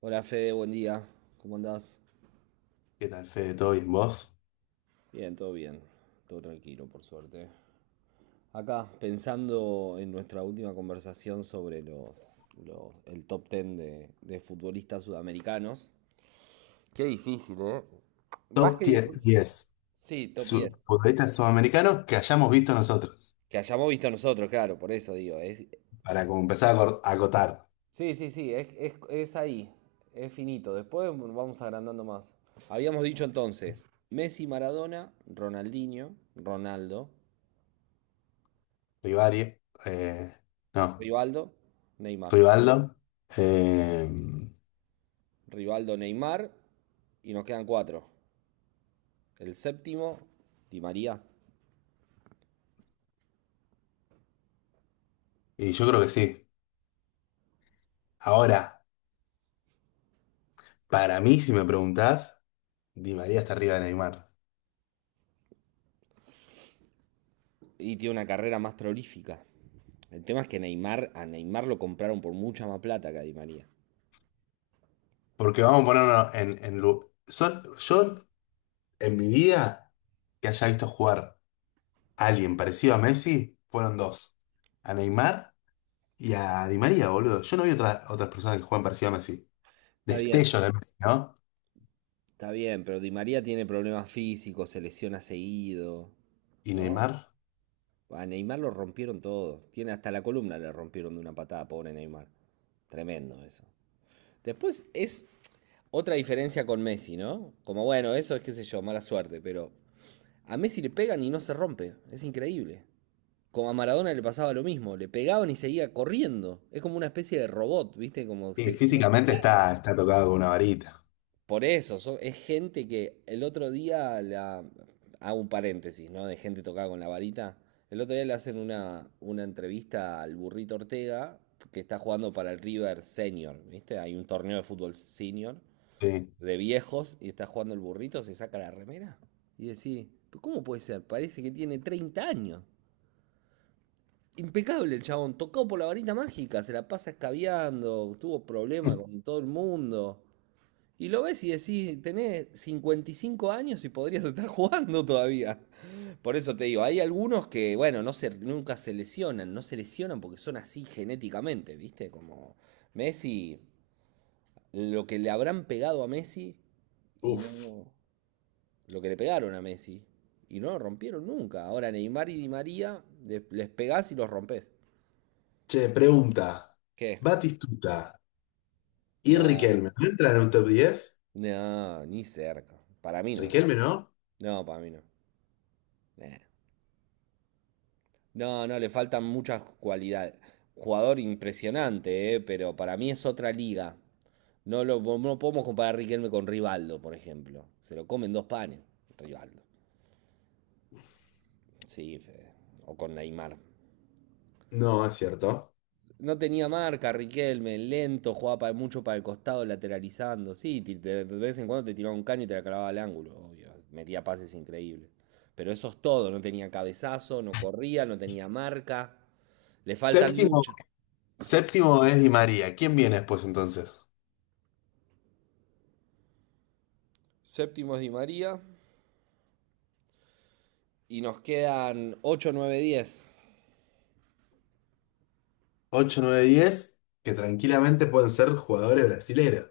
Hola Fede, buen día. ¿Cómo andás? ¿Qué tal, Fede? ¿Todo bien? ¿Vos? Bien. Todo tranquilo, por suerte. Acá, pensando en nuestra última conversación sobre el top ten de futbolistas sudamericanos. Qué difícil, ¿eh? Más Top que tie- difícil. diez Sí, top 10. futbolistas sudamericanos que hayamos visto nosotros. Que hayamos visto nosotros, claro, por eso digo. Para como empezar a acotar. Sí, sí, sí, es ahí. Es finito. Después vamos agrandando más. Habíamos dicho entonces, Messi, Maradona, Ronaldinho, Ronaldo, Rivari, eh, no, Rivaldo, Neymar. Rivaldo. eh, Rivaldo, Neymar. Y nos quedan cuatro. El séptimo, Di María. y yo creo que sí. Ahora, para mí, si me preguntás, Di María está arriba de Neymar. Y tiene una carrera más prolífica. El tema es que Neymar, a Neymar lo compraron por mucha más plata que a Di María. Porque vamos a ponernos en... yo, en mi vida, que haya visto jugar a alguien parecido a Messi, fueron dos. A Neymar y a Di María, boludo. Yo no vi otras personas que juegan parecido a Messi. Está bien, Destellos de Messi, ¿no? está bien, pero Di María tiene problemas físicos, se lesiona seguido, Y ¿no? Neymar. A Neymar lo rompieron todo. Tiene hasta la columna le rompieron de una patada, pobre Neymar. Tremendo eso. Después es otra diferencia con Messi, ¿no? Como bueno, eso es qué sé yo, mala suerte, pero a Messi le pegan y no se rompe, es increíble. Como a Maradona le pasaba lo mismo, le pegaban y seguía corriendo. Es como una especie de robot, ¿viste? Como Sí, se- no- físicamente está tocado con una varita. Por eso, es gente que el otro día Hago un paréntesis, ¿no? De gente tocada con la varita. El otro día le hacen una entrevista al burrito Ortega, que está jugando para el River Senior, ¿viste? Hay un torneo de fútbol senior, Sí. de viejos, y está jugando el burrito, se saca la remera y decís, ¿cómo puede ser? Parece que tiene 30 años. Impecable el chabón, tocado por la varita mágica, se la pasa escabeando, tuvo problemas con todo el mundo. Y lo ves y decís, tenés 55 años y podrías estar jugando todavía. Por eso te digo, hay algunos que, bueno, no se, nunca se lesionan, no se lesionan porque son así genéticamente, ¿viste? Como Messi, lo que le habrán pegado a Messi y Uf. no, lo que le pegaron a Messi. Y no lo rompieron nunca. Ahora Neymar y Di María les pegás y los rompes. Che, pregunta. ¿Qué? Batistuta y No, Riquelme. ¿No entran en un top 10? no, ni cerca. Para mí no. ¿Riquelme no? No, para mí no. Eh. No, no, le faltan muchas cualidades. Jugador impresionante, pero para mí es otra liga. No lo no no podemos comparar a Riquelme con Rivaldo, por ejemplo. Se lo comen dos panes, Rivaldo. Sí, Fede. O con Neymar. No, es cierto. No tenía marca, Riquelme, lento, jugaba mucho para el costado, lateralizando. Sí, de vez en cuando te tiraba un caño y te la clavaba al ángulo, obvio. Metía pases increíbles. Pero eso es todo, no tenía cabezazo, no corría, no tenía marca. Le faltan Séptimo, muchas. séptimo es Di María. ¿Quién viene después entonces? Séptimo es Di María y nos quedan ocho, nueve, diez. Ocho, nueve, diez, que tranquilamente pueden ser jugadores brasileros.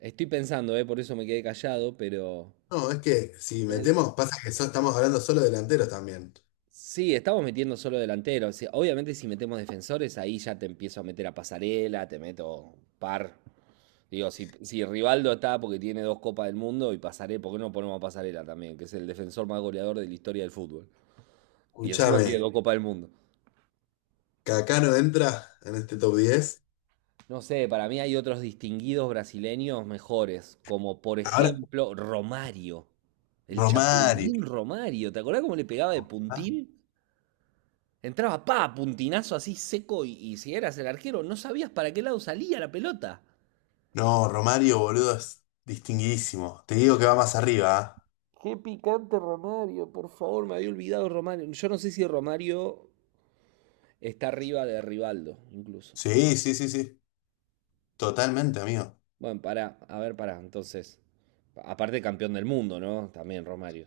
Estoy pensando, por eso me quedé callado, No, es que si el- metemos, pasa que estamos hablando solo de delanteros también. Sí, estamos metiendo solo delanteros. Sí, obviamente si metemos defensores, ahí ya te empiezo a meter a Pasarela, te meto par. Digo, si Rivaldo está porque tiene dos Copas del Mundo y Pasarela, ¿por qué no ponemos a Pasarela también? Que es el defensor más goleador de la historia del fútbol. Y encima tiene Escúchame, dos Copas del Mundo. ¿Cacano entra en este top 10? No sé, para mí hay otros distinguidos brasileños mejores, como por Ahora, ejemplo Romario. El Romario. Chapulín Romario. ¿Te acordás cómo le pegaba de ¿Ah? puntín? Entraba, pa, puntinazo así seco y si eras el arquero no sabías para qué lado salía la pelota. No, Romario, boludo, es distinguidísimo. Te digo que va más arriba. ¿Ah? Qué picante Romario, por favor, me había olvidado Romario. Yo no sé si Romario está arriba de Rivaldo, incluso. Sí, sí, sí, sí. Totalmente, amigo. Bueno, pará, a ver, pará, entonces. Aparte campeón del mundo, ¿no? También Romario.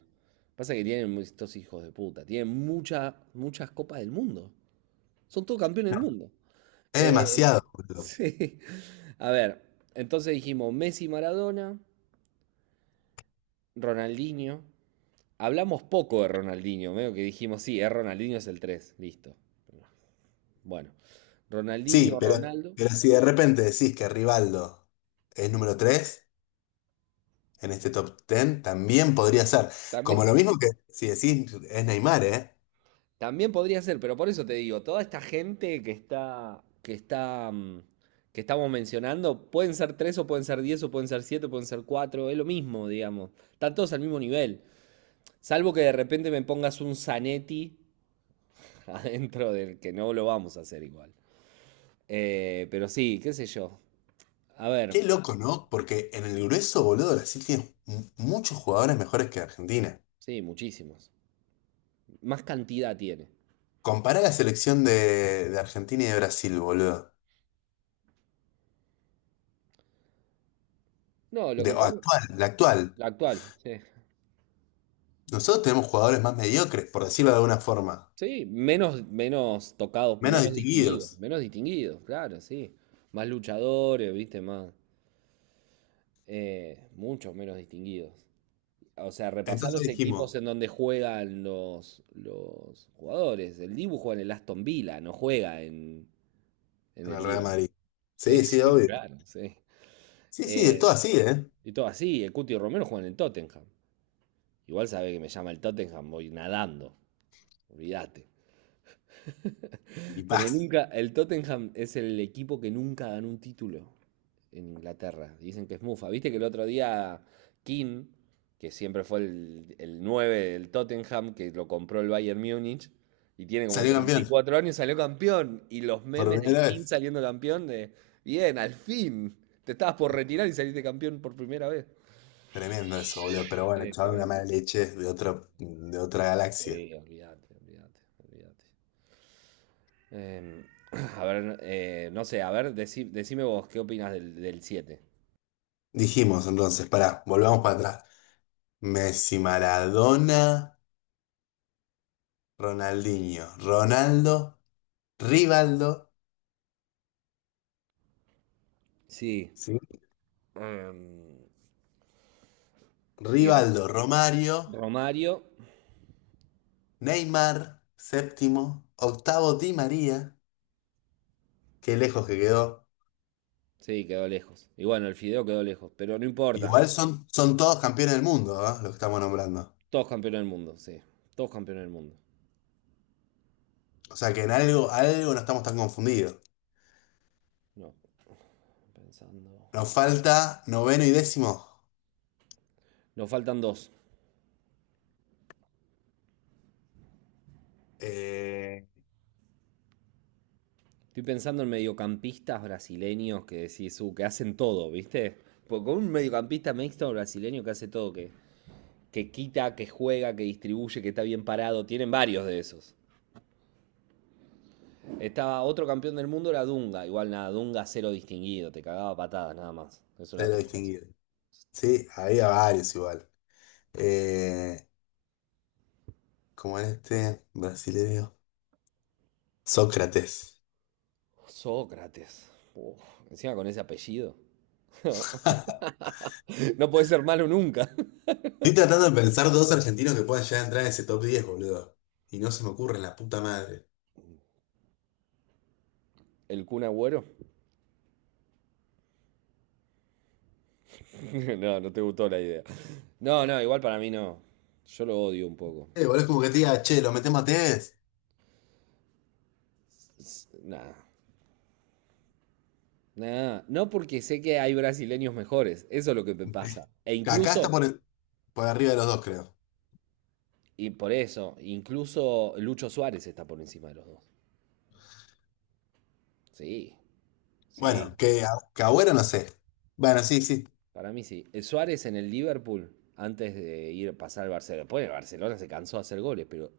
Pasa que tienen estos hijos de puta. Tienen muchas, muchas copas del mundo. Son todos campeones del No, mundo. es Eh, demasiado, boludo. sí. A ver, entonces dijimos Messi, Maradona, Ronaldinho. Hablamos poco de Ronaldinho, medio que dijimos, sí, es Ronaldinho es el 3 listo. Bueno, Sí, Ronaldinho, pero, Ronaldo, pero si de repente decís que Rivaldo es número 3 en este top 10, también podría ser. Como también, lo mismo que si decís es Neymar, ¿eh? También. Podría ser, pero por eso te digo, toda esta gente que está, que estamos mencionando, pueden ser tres o pueden ser diez o pueden ser siete, pueden ser cuatro, es lo mismo, digamos. Están todos al mismo nivel. Salvo que de repente me pongas un Zanetti adentro del que no lo vamos a hacer igual. Pero sí, qué sé yo. A ver, Qué loco, ¿no? Porque en el grueso, boludo, Brasil tiene muchos jugadores mejores que Argentina. sí, muchísimos. Más cantidad tiene. Compará la selección de Argentina y de Brasil, boludo. No, lo De, que o pongo, actual, la actual. la actual, sí. Nosotros tenemos jugadores más mediocres, por decirlo de alguna forma. Sí, menos, menos tocado, Menos distinguidos. menos distinguido, claro, sí. Más luchadores, viste, más, muchos menos distinguidos. O sea, repasar Entonces los equipos dijimos, en donde juegan los jugadores. El Dibu juega en el Aston Villa, no juega en en el el Real Liverpool. Madrid. Sí, Sí, sí, sí, obvio. claro, sí. Sí, sí, es Eh, todo así, ¿eh? y todo así, el Cuti Romero juega en el Tottenham. Igual sabe que me llama el Tottenham, voy nadando, olvídate. Y Pero paz. nunca, el Tottenham es el equipo que nunca ganó un título en Inglaterra. Dicen que es mufa. Viste que el otro día King, que siempre fue el 9 del Tottenham, que lo compró el Bayern Múnich, y tiene como Salió campeón. 34 años, salió campeón. Y los Por memes de primera King vez. saliendo campeón de, bien, al fin, te estabas por retirar y saliste campeón por primera vez. Tremendo eso, boludo. Pero bueno, Sí, chaval, una tremendo. mala leche de otro, de otra galaxia. Sí, olvídate, olvídate, olvídate. Em, a ver, no sé, a ver, decime vos, ¿qué opinas del siete? Dijimos entonces, pará, volvamos para atrás. Messi, Maradona, Ronaldinho, Ronaldo, Rivaldo. Sí. Sí. Em, y Ro- Rivaldo, Romario, Romario, Neymar, séptimo, octavo Di María, qué lejos que quedó. sí, quedó lejos. Y bueno, el Fideo quedó lejos, pero no importa. Igual son todos campeones del mundo, ¿ah? Los que estamos nombrando. Todos campeones del mundo, sí. Todos campeones del mundo. O sea que en algo, algo no estamos tan confundidos. No, pensando. Nos falta noveno y décimo. Nos faltan dos. Eh, Estoy pensando en mediocampistas brasileños que decís, que hacen todo, ¿viste? Porque con un mediocampista mixto brasileño que hace todo, que quita, que juega, que distribuye, que está bien parado, tienen varios de esos. Estaba otro campeón del mundo, era Dunga. Igual nada, Dunga cero distinguido, te cagaba patadas nada más. Eso era se lo... todo. Sí, había varios igual. Eh, como en este brasileño, Sócrates. Sócrates. Uf, encima con ese apellido. No, no puede ser malo nunca. Estoy tratando de pensar dos argentinos que puedan llegar a entrar en ese top 10, boludo. Y no se me ocurre la puta madre. ¿El Kun Agüero? No, no te gustó la idea. No, no, igual para mí no. Yo lo odio un poco. Boludo, es como que te diga, che, lo metemos a Tevez. Nada. Nada. No porque sé que hay brasileños mejores. Eso es lo que me pasa. E Que acá está incluso, por arriba de los dos, creo. y por eso, incluso Lucho Suárez está por encima de los dos. Sí, sí. Bueno, que, a- que Agüero no sé. Bueno, sí, sí. Para mí sí. El Suárez en el Liverpool, antes de ir a pasar al Barcelona. Después el Barcelona se cansó de hacer goles, pero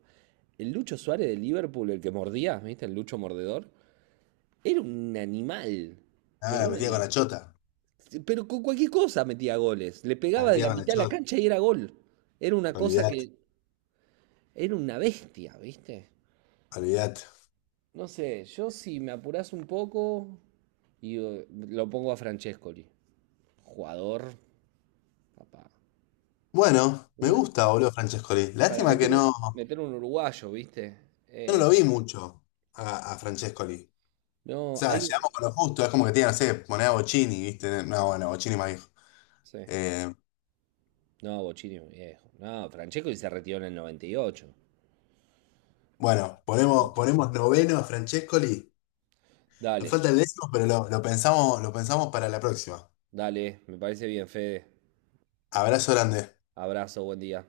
el Lucho Suárez del Liverpool, el que mordía, ¿viste? El Lucho mordedor, era un animal. Ah, Pero la un metía con la animal. chota. Pero con cualquier cosa metía goles. Le La pegaba de metía la con la mitad de la chota. cancha y era gol. Era una cosa Olvidate, que. Era una bestia, ¿viste? olvidate. No sé, yo si me apurás un poco. Y lo pongo a Francescoli. Jugador, papá. Bueno, me Una. gusta, boludo, Francescoli. Para Lástima que meter un, no. meter un uruguayo, ¿viste? Yo no Eh, lo vi mucho a Francescoli. O no, sea, llegamos con lo justo. Es como que tiene, no sé, poner a Bochini, ¿viste? No, bueno, Bochini más viejo. Sí. Eh, No, Bochini es viejo. No, Francesco se retiró en el 98. bueno, Llegó. ponemos noveno a Francescoli. Nos Dale, falta el décimo, pero lo pensamos para la próxima. dale, me parece bien, Fede. Abrazo grande. Abrazo, buen día.